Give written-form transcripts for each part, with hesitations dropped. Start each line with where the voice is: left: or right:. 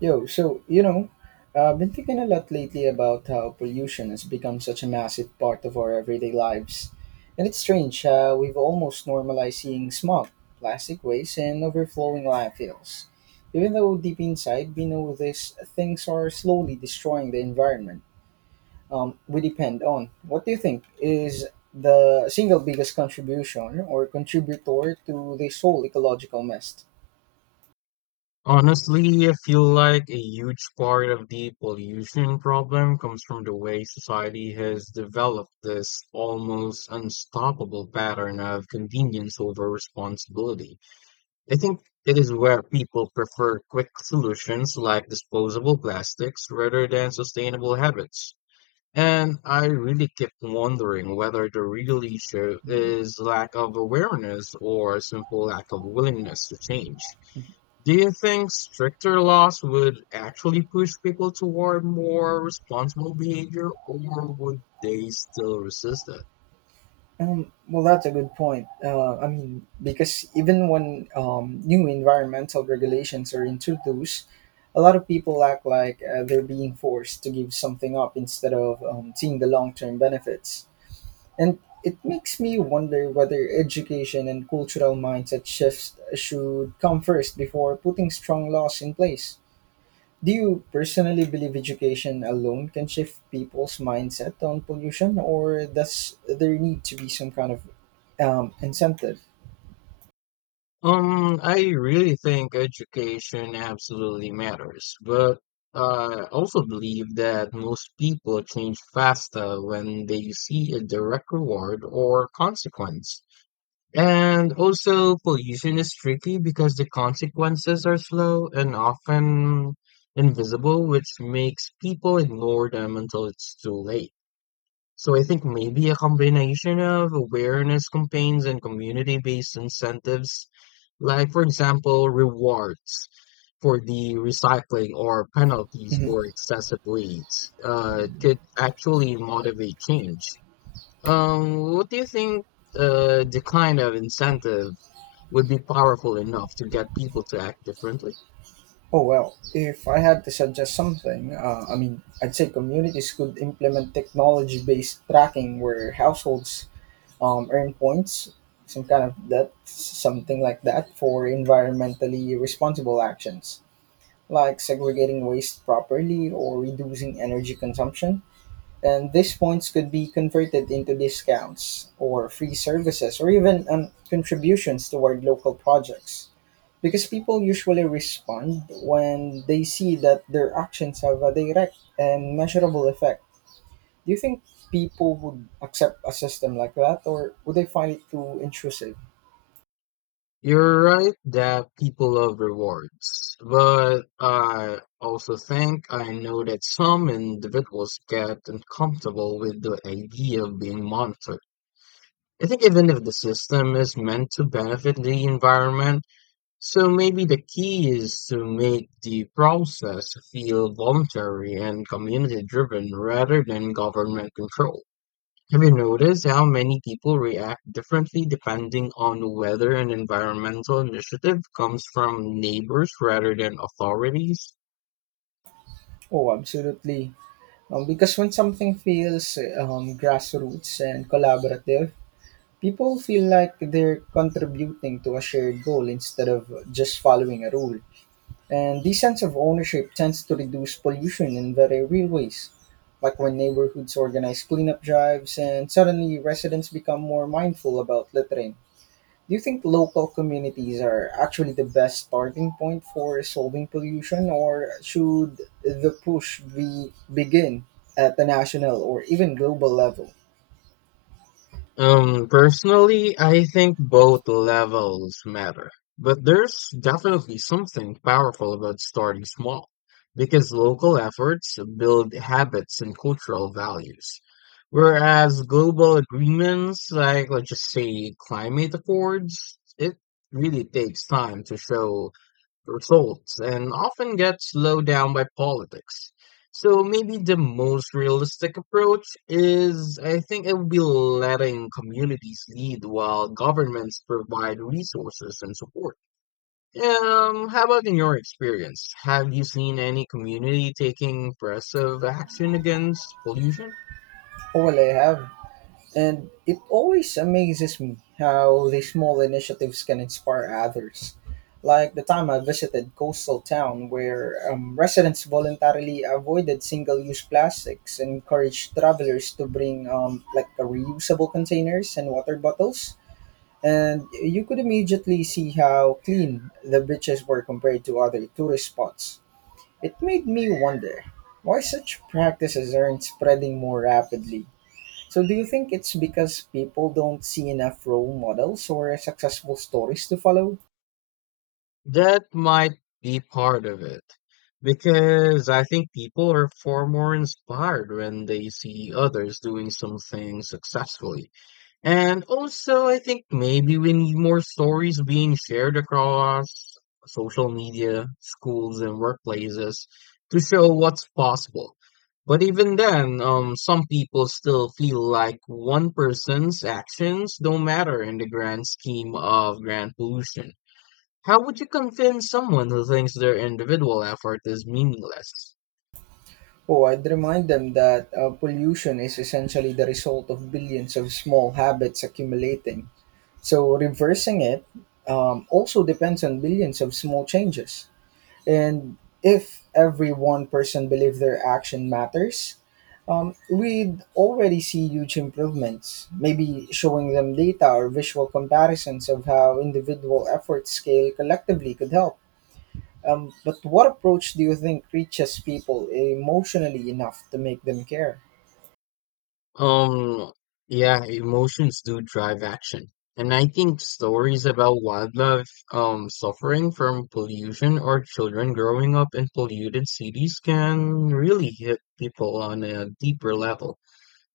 right: Yo, so, I've been thinking a lot lately about how pollution has become such a massive part of our everyday lives. And it's strange, we've almost normalized seeing smog, plastic waste, and overflowing landfills. Even though deep inside we know these things are slowly destroying the environment we depend on. What do you think is the single biggest contribution or contributor to this whole ecological mess?
left: Honestly, I feel like a huge part of the pollution problem comes from the way society has developed this almost unstoppable pattern of convenience over responsibility. I think it is where people prefer quick solutions like disposable plastics rather than sustainable habits. And I really kept wondering whether the real issue is lack of awareness or a simple lack of willingness to change. Do you think stricter laws would actually push people toward more responsible behavior, or would they still resist it?
right: Well, that's a good point. I mean, because even when new environmental regulations are introduced, a lot of people act like they're being forced to give something up instead of seeing the long term benefits. And it makes me wonder whether education and cultural mindset shifts should come first before putting strong laws in place. Do you personally believe education alone can shift people's mindset on pollution, or does there need to be some kind of incentive.
left: I really think education absolutely matters, but I also believe that most people change faster when they see a direct reward or consequence. And also, pollution is tricky because the consequences are slow and often invisible, which makes people ignore them until it's too late. So I think maybe a combination of awareness campaigns and community-based incentives, like for example, rewards for the recycling or penalties
right: Mhm.
left: for excessive waste, could actually motivate change. What do you think the kind of incentive would be powerful enough to get people to act differently?
right: Oh, well, if I had to suggest something, I mean, I'd say communities could implement technology-based tracking where households earn points, something like that, for environmentally responsible actions, like segregating waste properly or reducing energy consumption. And these points could be converted into discounts or free services or even contributions toward local projects. Because people usually respond when they see that their actions have a direct and measurable effect. Do you think people would accept a system like that or would they find it too intrusive?
left: You're right that people love rewards, but I also think I know that some individuals get uncomfortable with the idea of being monitored. I think even if the system is meant to benefit the environment, so maybe the key is to make the process feel voluntary and community driven rather than government controlled. Have you noticed how many people react differently depending on whether an environmental initiative comes from neighbors rather than authorities?
right: Oh, absolutely. Because when something feels grassroots and collaborative, people feel like they're contributing to a shared goal instead of just following a rule. And this sense of ownership tends to reduce pollution in very real ways, like when neighborhoods organize cleanup drives and suddenly residents become more mindful about littering. Do you think local communities are actually the best starting point for solving pollution, or should the push be begin at the national or even global level?
left: Personally, I think both levels matter, but there's definitely something powerful about starting small because local efforts build habits and cultural values. Whereas global agreements, like let's just say climate accords, it really takes time to show results and often gets slowed down by politics. So maybe the most realistic approach is I think it would be letting communities lead while governments provide resources and support. How about in your experience? Have you seen any community taking progressive action against pollution?
right: Oh, well, I have. And it always amazes me how these small initiatives can inspire others. Like the time I visited coastal town where residents voluntarily avoided single-use plastics, and encouraged travelers to bring like a reusable containers and water bottles, and you could immediately see how clean the beaches were compared to other tourist spots. It made me wonder why such practices aren't spreading more rapidly. So, do you think it's because people don't see enough role models or successful stories to follow?
left: That might be part of it, because I think people are far more inspired when they see others doing something successfully. And also, I think maybe we need more stories being shared across social media, schools, and workplaces to show what's possible. But even then, some people still feel like one person's actions don't matter in the grand scheme of grand pollution. How would you convince someone who thinks their individual effort is meaningless?
right: Oh, I'd remind them that pollution is essentially the result of billions of small habits accumulating. So, reversing it also depends on billions of small changes. And if every one person believed their action matters, we'd already see huge improvements. Maybe showing them data or visual comparisons of how individual efforts scale collectively could help. But what approach do you think reaches people emotionally enough to make them care?
left: Um, yeah, emotions do drive action. And I think stories about wildlife suffering from pollution or children growing up in polluted cities can really hit people on a deeper level,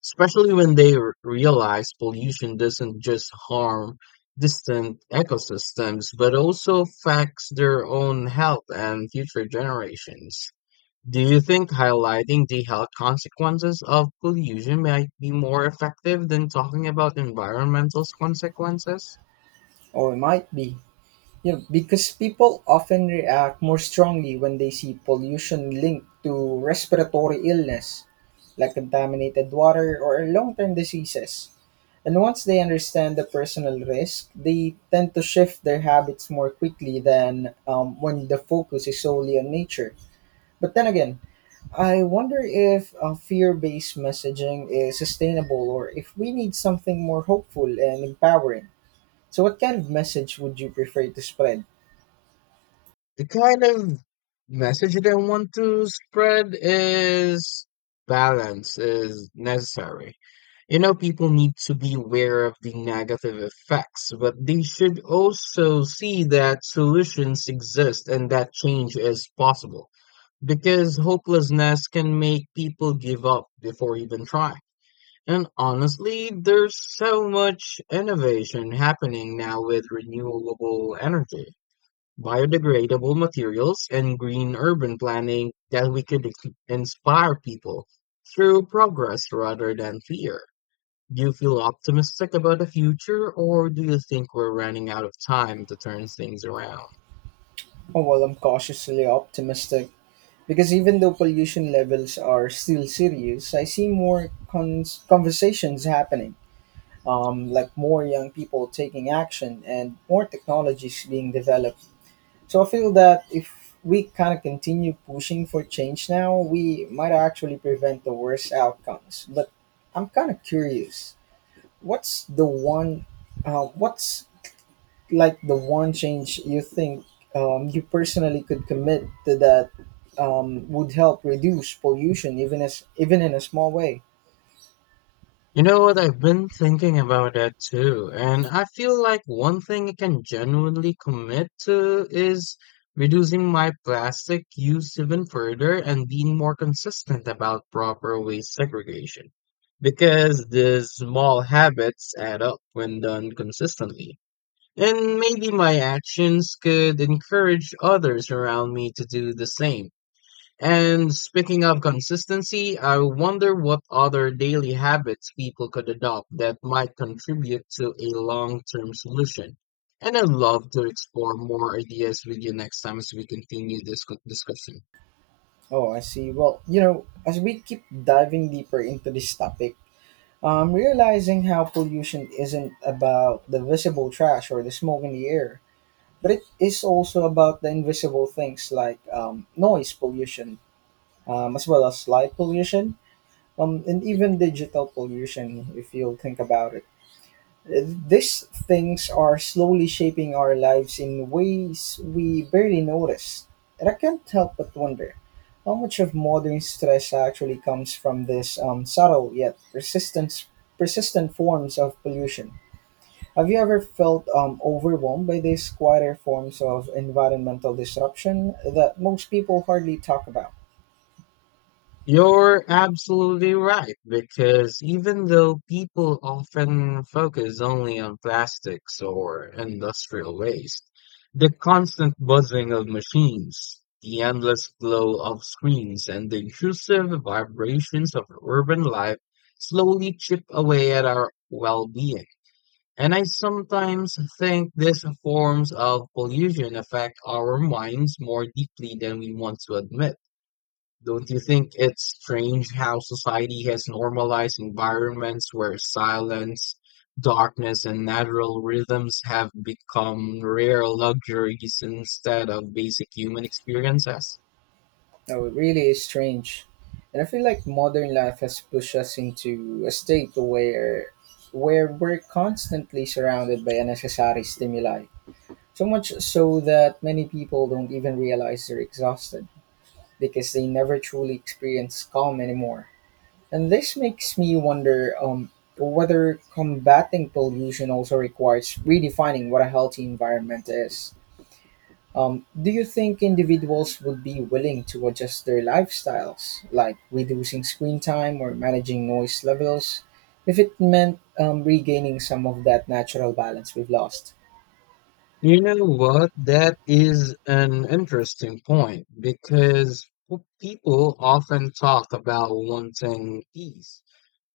left: especially when realize pollution doesn't just harm distant ecosystems, but also affects their own health and future generations. Do you think highlighting the health consequences of pollution might be more effective than talking about environmental consequences?
right: Or it might be. Yeah, because people often react more strongly when they see pollution linked to respiratory illness, like contaminated water or long term diseases. And once they understand the personal risk, they tend to shift their habits more quickly than when the focus is solely on nature. But then again, I wonder if fear based messaging is sustainable or if we need something more hopeful and empowering. So, what kind of message would you prefer to spread?
left: The kind of message that I want to spread is balance is necessary. You know, people need to be aware of the negative effects, but they should also see that solutions exist and that change is possible because hopelessness can make people give up before even trying. And honestly, there's so much innovation happening now with renewable energy, biodegradable materials, and green urban planning that we could inspire people through progress rather than fear. Do you feel optimistic about the future, or do you think we're running out of time to turn things around?
right: Oh, well, I'm cautiously optimistic because even though pollution levels are still serious, I see more conversations happening, like more young people taking action and more technologies being developed. So I feel that if we kind of continue pushing for change now, we might actually prevent the worst outcomes. But I'm kind of curious, what's the one, what's like the one change you think you personally could commit to that would help reduce pollution even in a small way.
left: You know what? I've been thinking about that too, and I feel like one thing I can genuinely commit to is reducing my plastic use even further and being more consistent about proper waste segregation. Because these small habits add up when done consistently. And maybe my actions could encourage others around me to do the same. And speaking of consistency, I wonder what other daily habits people could adopt that might contribute to a long-term solution. And I'd love to explore more ideas with you next time as we continue this discussion.
right: Oh, I see. Well, as we keep diving deeper into this topic, I'm realizing how pollution isn't about the visible trash or the smoke in the air, but it is also about the invisible things like noise pollution, as well as light pollution, and even digital pollution if you'll think about it. These things are slowly shaping our lives in ways we barely notice. And I can't help but wonder how much of modern stress actually comes from this subtle yet persistent forms of pollution. Have you ever felt overwhelmed by these quieter forms of environmental disruption that most people hardly talk about?
left: You're absolutely right, because even though people often focus only on plastics or industrial waste, the constant buzzing of machines, the endless glow of screens, and the intrusive vibrations of urban life slowly chip away at our well-being. And I sometimes think these forms of pollution affect our minds more deeply than we want to admit. Don't you think it's strange how society has normalized environments where silence, darkness, and natural rhythms have become rare luxuries instead of basic human experiences?
right: No, it really is strange. And I feel like modern life has pushed us into a state where we're constantly surrounded by unnecessary stimuli. So much so that many people don't even realize they're exhausted because they never truly experience calm anymore. And this makes me wonder whether combating pollution also requires redefining what a healthy environment is. Do you think individuals would be willing to adjust their lifestyles, like reducing screen time or managing noise levels, if it meant regaining some of that natural balance we've lost?
left: You know what? That is an interesting point because people often talk about wanting peace,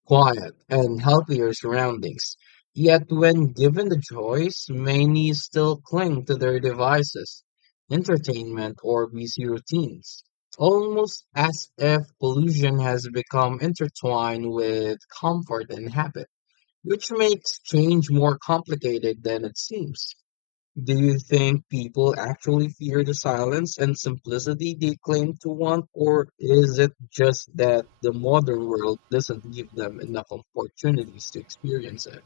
left: quiet, and healthier surroundings. Yet, when given the choice, many still cling to their devices, entertainment, or busy routines, almost as if pollution has become intertwined with comfort and habit, which makes change more complicated than it seems. Do you think people actually fear the silence and simplicity they claim to want, or is it just that the modern world doesn't give them enough opportunities to experience it?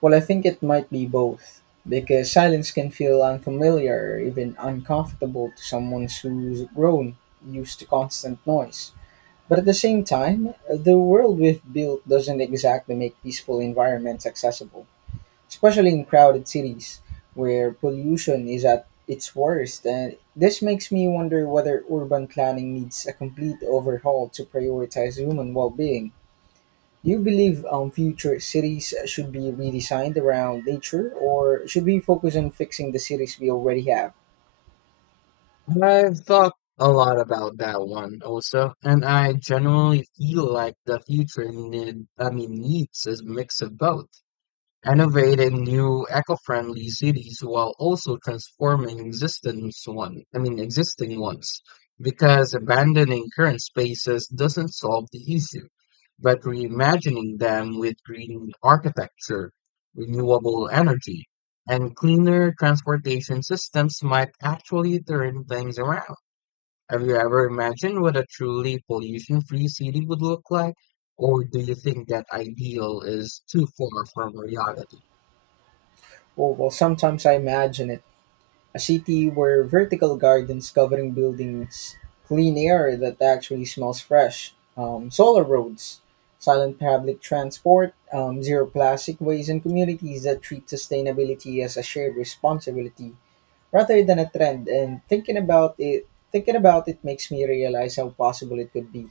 right: Well, I think it might be both, because silence can feel unfamiliar or even uncomfortable to someone who's grown used to constant noise. But at the same time, the world we've built doesn't exactly make peaceful environments accessible, especially in crowded cities where pollution is at its worst. And this makes me wonder whether urban planning needs a complete overhaul to prioritize human well being. Do you believe future cities should be redesigned around nature, or should we focus on fixing the cities we already have?
left: I've thought a lot about that one also, and I generally feel like the future needs a mix of both. Innovate in new eco-friendly cities while also transforming existing ones, because abandoning current spaces doesn't solve the issue, but reimagining them with green architecture, renewable energy, and cleaner transportation systems might actually turn things around. Have you ever imagined what a truly pollution-free city would look like? Or do you think that ideal is too far from reality?
right: Oh, well, sometimes I imagine it. A city where vertical gardens covering buildings, clean air that actually smells fresh, solar roads, silent public transport, zero plastic waste, and communities that treat sustainability as a shared responsibility rather than a trend. And thinking about it makes me realize how possible it could be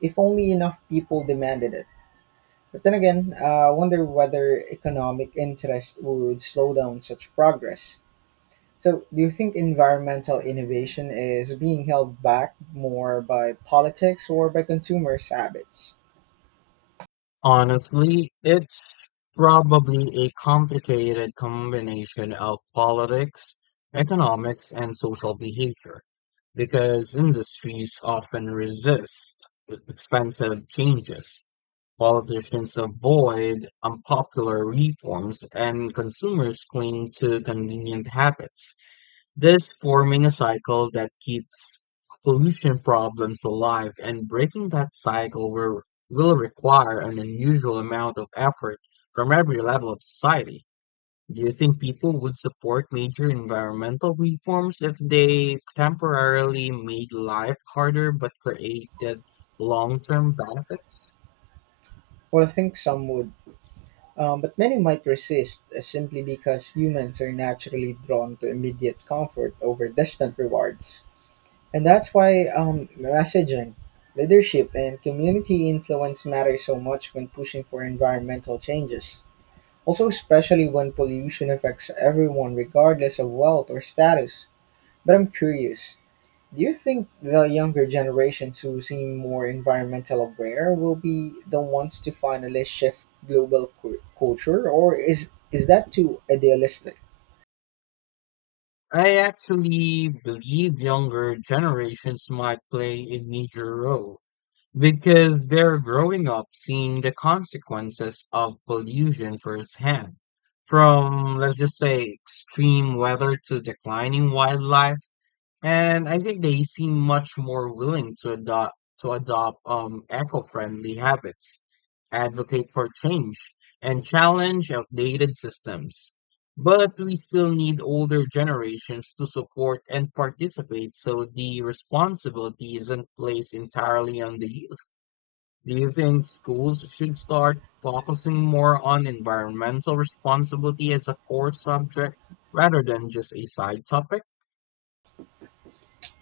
right: if only enough people demanded it. But then again, I wonder whether economic interest would slow down such progress. So, do you think environmental innovation is being held back more by politics or by consumers' habits?
left: Honestly, it's probably a complicated combination of politics, economics, and social behavior, because industries often resist expensive changes. Politicians avoid unpopular reforms, and consumers cling to convenient habits, this forming a cycle that keeps pollution problems alive, and breaking that cycle will require an unusual amount of effort from every level of society. Do you think people would support major environmental reforms if they temporarily made life harder but created long-term benefits?
right: Well, I think some would, but many might resist simply because humans are naturally drawn to immediate comfort over distant rewards. And that's why messaging, leadership, and community influence matter so much when pushing for environmental changes. Also, especially when pollution affects everyone regardless of wealth or status. But I'm curious, do you think the younger generations who seem more environmental aware will be the ones to finally shift global culture, or is that too idealistic?
left: I actually believe younger generations might play a major role. Because they're growing up seeing the consequences of pollution firsthand, from, let's just say, extreme weather to declining wildlife. And I think they seem much more willing to adopt eco-friendly habits, advocate for change, and challenge outdated systems. But we still need older generations to support and participate, so the responsibility isn't placed entirely on the youth. Do you think schools should start focusing more on environmental responsibility as a core subject rather than just a side topic?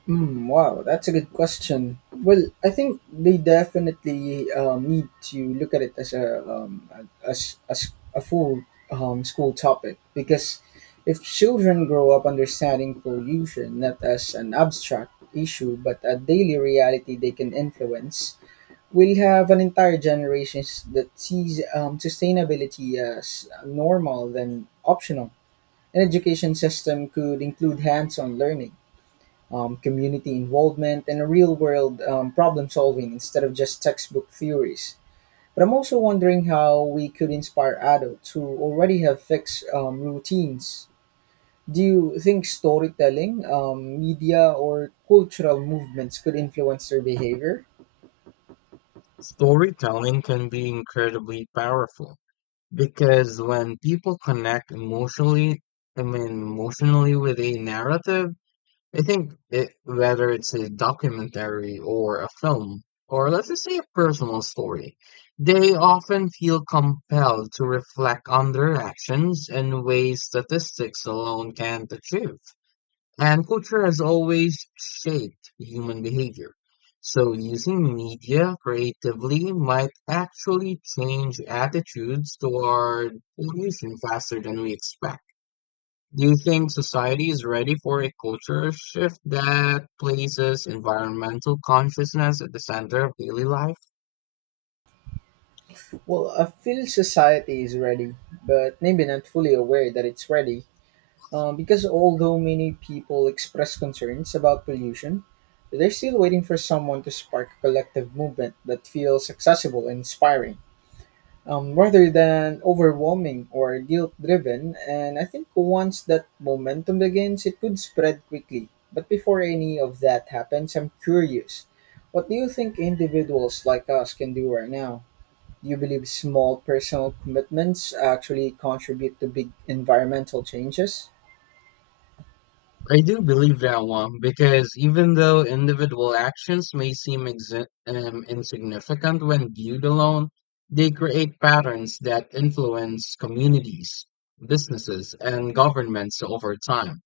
right: Mm, wow, that's a good question. Well, I think they definitely need to look at it as a full school topic because if children grow up understanding pollution not as an abstract issue but a daily reality they can influence, we'll have an entire generation that sees sustainability as normal than optional. An education system could include hands-on learning, community involvement, and a real-world problem solving instead of just textbook theories. But I'm also wondering how we could inspire adults who already have fixed routines. Do you think storytelling, media, or cultural movements could influence their behavior?
left: Storytelling can be incredibly powerful because when people connect emotionally, with a narrative, I think it, whether it's a documentary or a film, or let's just say a personal story, they often feel compelled to reflect on their actions in ways statistics alone can't achieve. And culture has always shaped human behavior. So using media creatively might actually change attitudes toward pollution faster than we expect. Do you think society is ready for a culture shift that places environmental consciousness at the center of daily life?
right: Well, I feel society is ready, but maybe not fully aware that it's ready. Because although many people express concerns about pollution, they're still waiting for someone to spark a collective movement that feels accessible and inspiring, rather than overwhelming or guilt driven. And I think once that momentum begins, it could spread quickly. But before any of that happens, I'm curious. What do you think individuals like us can do right now? Do you believe small personal commitments actually contribute to big environmental changes?
left: I do believe that one because even though individual actions may seem insignificant when viewed alone, they create patterns that influence communities, businesses, and governments over time.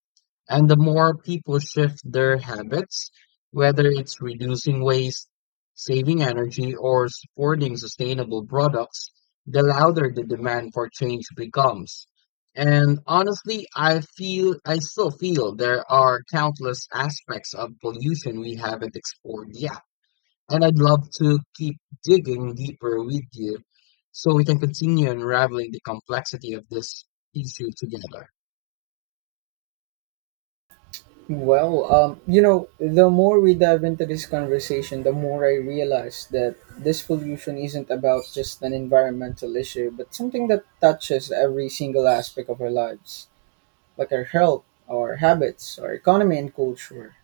left: And the more people shift their habits, whether it's reducing waste, saving energy, or supporting sustainable products, the louder the demand for change becomes. And honestly, I still feel there are countless aspects of pollution we haven't explored yet. And I'd love to keep digging deeper with you so we can continue unraveling the complexity of this issue together.
right: Well, the more we dive into this conversation, the more I realize that this pollution isn't about just an environmental issue, but something that touches every single aspect of our lives, like our health, our habits, our economy, and culture.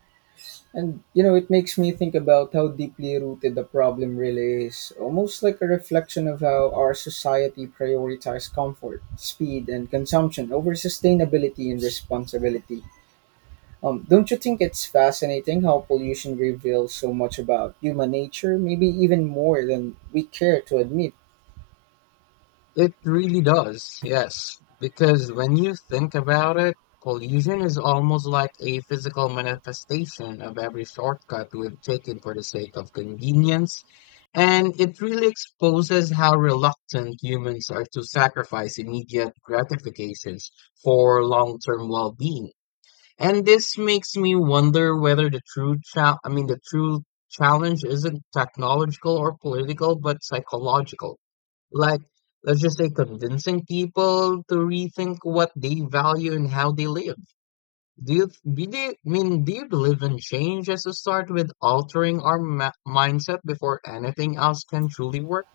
right: And you know, it makes me think about how deeply rooted the problem really is, almost like a reflection of how our society prioritizes comfort, speed, and consumption over sustainability and responsibility. Don't you think it's fascinating how pollution reveals so much about human nature, maybe even more than we care to admit?
left: It really does, yes. Because when you think about it, pollution is almost like a physical manifestation of every shortcut we've taken for the sake of convenience. And it really exposes how reluctant humans are to sacrifice immediate gratifications for long-term well-being. And this makes me wonder whether the true challenge isn't technological or political, but psychological, like, let's just say convincing people to rethink what they value and how they live. Do you believe in change as a start with altering our mindset before anything else can truly work?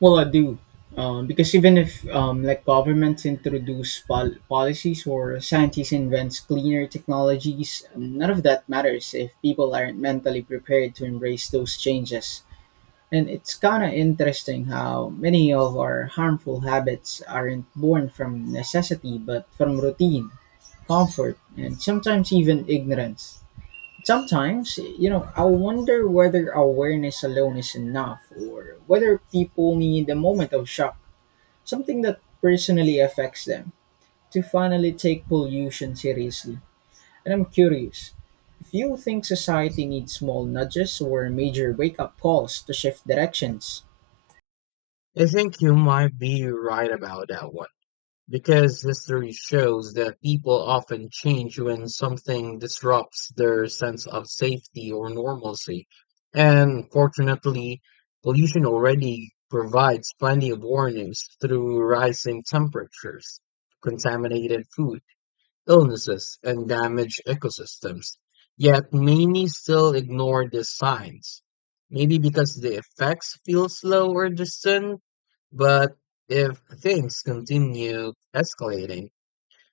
right: Well, I do, because even if like governments introduce policies or scientists invents cleaner technologies, none of that matters if people aren't mentally prepared to embrace those changes. And it's kind of interesting how many of our harmful habits aren't born from necessity but from routine, comfort, and sometimes even ignorance. Sometimes, you know, I wonder whether awareness alone is enough or whether people need a moment of shock, something that personally affects them, to finally take pollution seriously. And I'm curious if you think society needs small nudges or major wake up calls to shift directions.
left: I think you might be right about that one. Because history shows that people often change when something disrupts their sense of safety or normalcy. And fortunately, pollution already provides plenty of warnings through rising temperatures, contaminated food, illnesses, and damaged ecosystems. Yet many still ignore these signs. Maybe because the effects feel slow or distant, but if things continue escalating,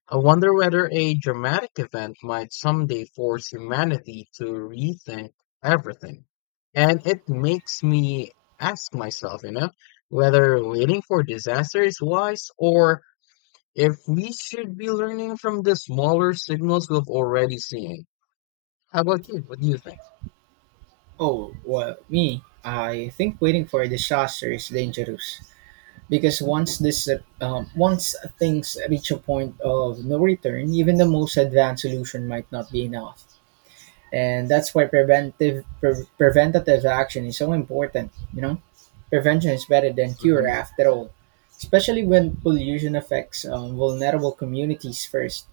left: I wonder whether a dramatic event might someday force humanity to rethink everything. And it makes me ask myself, you know, whether waiting for disaster is wise or if we should be learning from the smaller signals we've already seen. How about you? What do you think?
right: Oh, well, me, I think waiting for a disaster is dangerous, because once things reach a point of no return, even the most advanced solution might not be enough. And that's why preventative action is so important. Prevention is better than cure
left: Hmm.
right: after all, especially when pollution affects vulnerable communities first,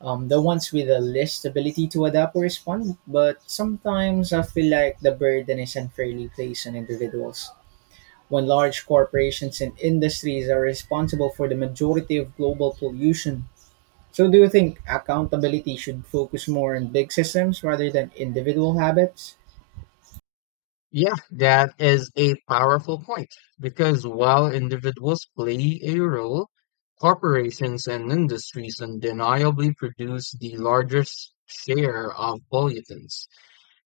right: the ones with the least ability to adapt or respond. But sometimes I feel like the burden is unfairly placed on individuals when large corporations and industries are responsible for the majority of global pollution. So, do you think accountability should focus more on big systems rather than individual habits?
left: Yeah, that is a powerful point because while individuals play a role, corporations and industries undeniably produce the largest share of pollutants.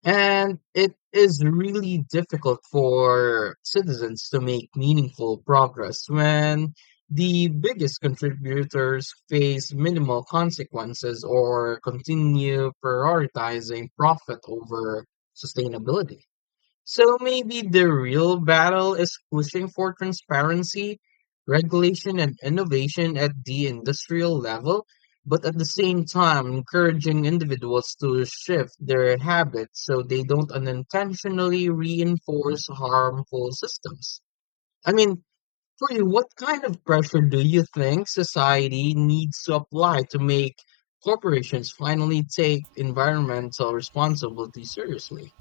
left: And it is really difficult for citizens to make meaningful progress when the biggest contributors face minimal consequences or continue prioritizing profit over sustainability. So maybe the real battle is pushing for transparency, regulation, and innovation at the industrial level, but at the same time encouraging individuals to shift their habits so they don't unintentionally reinforce harmful systems. I mean, for you, what kind of pressure do you think society needs to apply to make corporations finally take environmental responsibility seriously?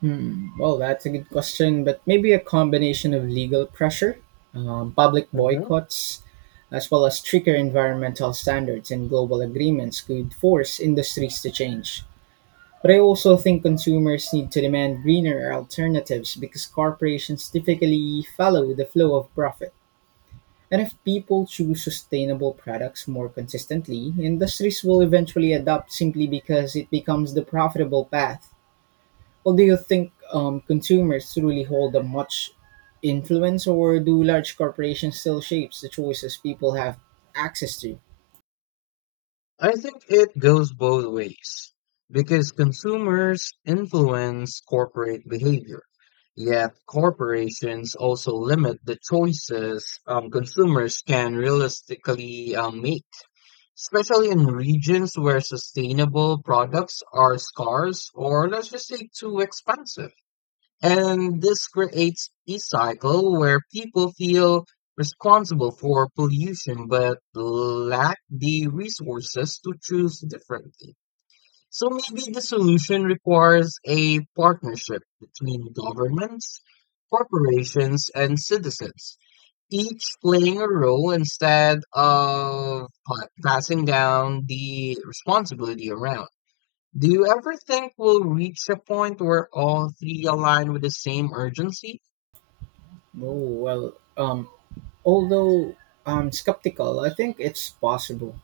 right: Hmm, well, that's a good question, but maybe a combination of legal pressure, public boycotts, as well as stricter environmental standards and global agreements could force industries to change. But I also think consumers need to demand greener alternatives because corporations typically follow the flow of profit. And if people choose sustainable products more consistently, industries will eventually adopt simply because it becomes the profitable path. Well, do you think consumers truly hold a much influence, or do large corporations still shapes the choices people have access to?
left: I think it goes both ways because consumers influence corporate behavior, yet corporations also limit the choices consumers can realistically make, especially in regions where sustainable products are scarce or, let's just say, too expensive. And this creates a cycle where people feel responsible for pollution but lack the resources to choose differently. So maybe the solution requires a partnership between governments, corporations, and citizens, each playing a role instead of passing down the responsibility around. Do you ever think we'll reach a point where all three align with the same urgency?
right: Oh, well, although I'm skeptical, I think it's possible.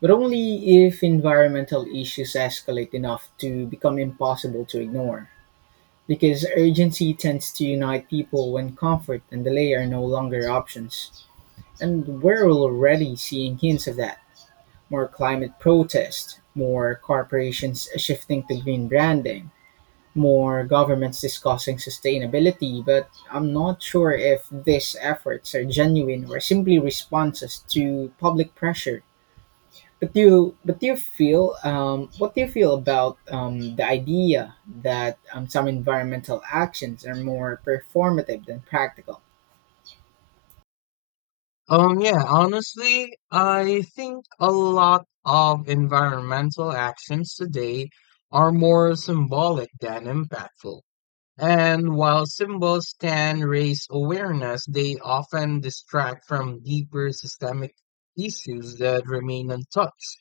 right: But only if environmental issues escalate enough to become impossible to ignore. Because urgency tends to unite people when comfort and delay are no longer options. And we're already seeing hints of that. More climate protests, more corporations shifting to green branding, more governments discussing sustainability, but I'm not sure if these efforts are genuine or simply responses to public pressure. But do you feel, What do you feel about the idea that some environmental actions are more performative than practical?
left: Yeah, honestly, I think a lot of environmental actions today are more symbolic than impactful. And while symbols can raise awareness, they often distract from deeper systemic issues that remain untouched,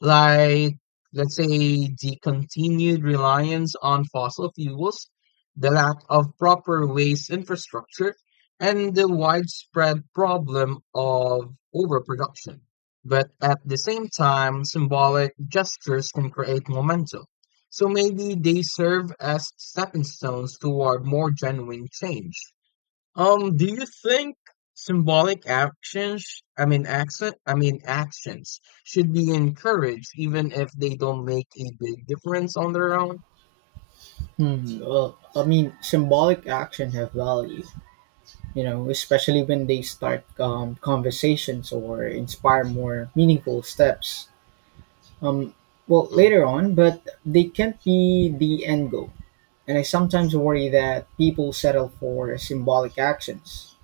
left: like, let's say, the continued reliance on fossil fuels, the lack of proper waste infrastructure, and the widespread problem of overproduction. But at the same time, symbolic gestures can create momentum. So maybe they serve as stepping stones toward more genuine change. Do you think symbolic actions, I mean accent, I mean actions should be encouraged even if they don't make a big difference on their own?
right: Hmm, well, I mean, symbolic actions have value, you know, especially when they start conversations or inspire more meaningful steps. Um, well,
left: Mm,
right: later on, but they can't be the end goal. And I sometimes worry that people settle for symbolic actions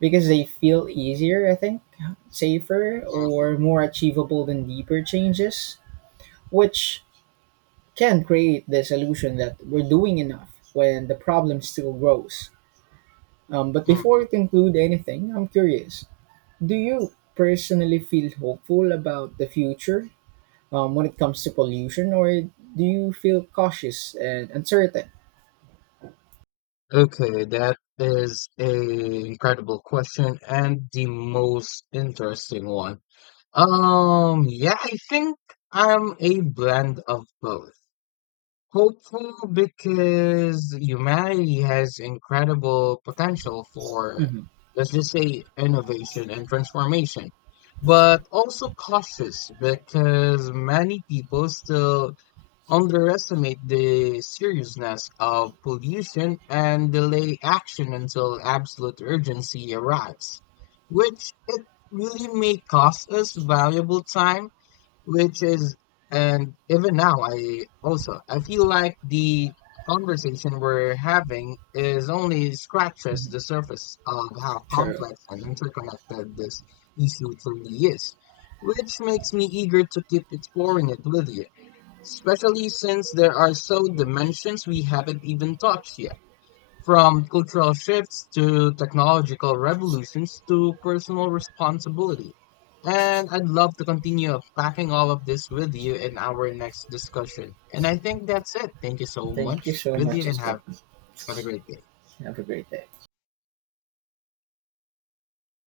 right: because they feel easier, I think, safer,
left: mm,
right: or more achievable than deeper changes, which can create this illusion that we're doing enough when the problem still grows. But
left: mm,
right: before we
left: mm.
right: conclude anything, I'm curious, do you personally feel hopeful about the future when it comes to pollution, or do you feel cautious and uncertain?
left: Okay, that is a incredible question and the most interesting one. Yeah, I think I'm a blend of both. Hopeful because humanity has incredible potential for,
right: Hmm.
left: let's just say, innovation and transformation, but also cautious because many people still underestimate the seriousness of pollution and delay action until absolute urgency arrives, which it really may cost us valuable time, which is and even now I feel like the conversation we're having is only scratches the surface of how
right: True.
left: complex and interconnected this issue truly is, which makes me eager to keep exploring it with you, especially since there are so dimensions we haven't even touched yet, from cultural shifts to technological revolutions to personal responsibility. And I'd love to continue unpacking all of this with you in our next discussion. And I think that's it. Thank you so
right: Thank you
left: much
right: so
left: with
right: much
left: you and
right: as well.
left: have a great day.
right: Have a great day.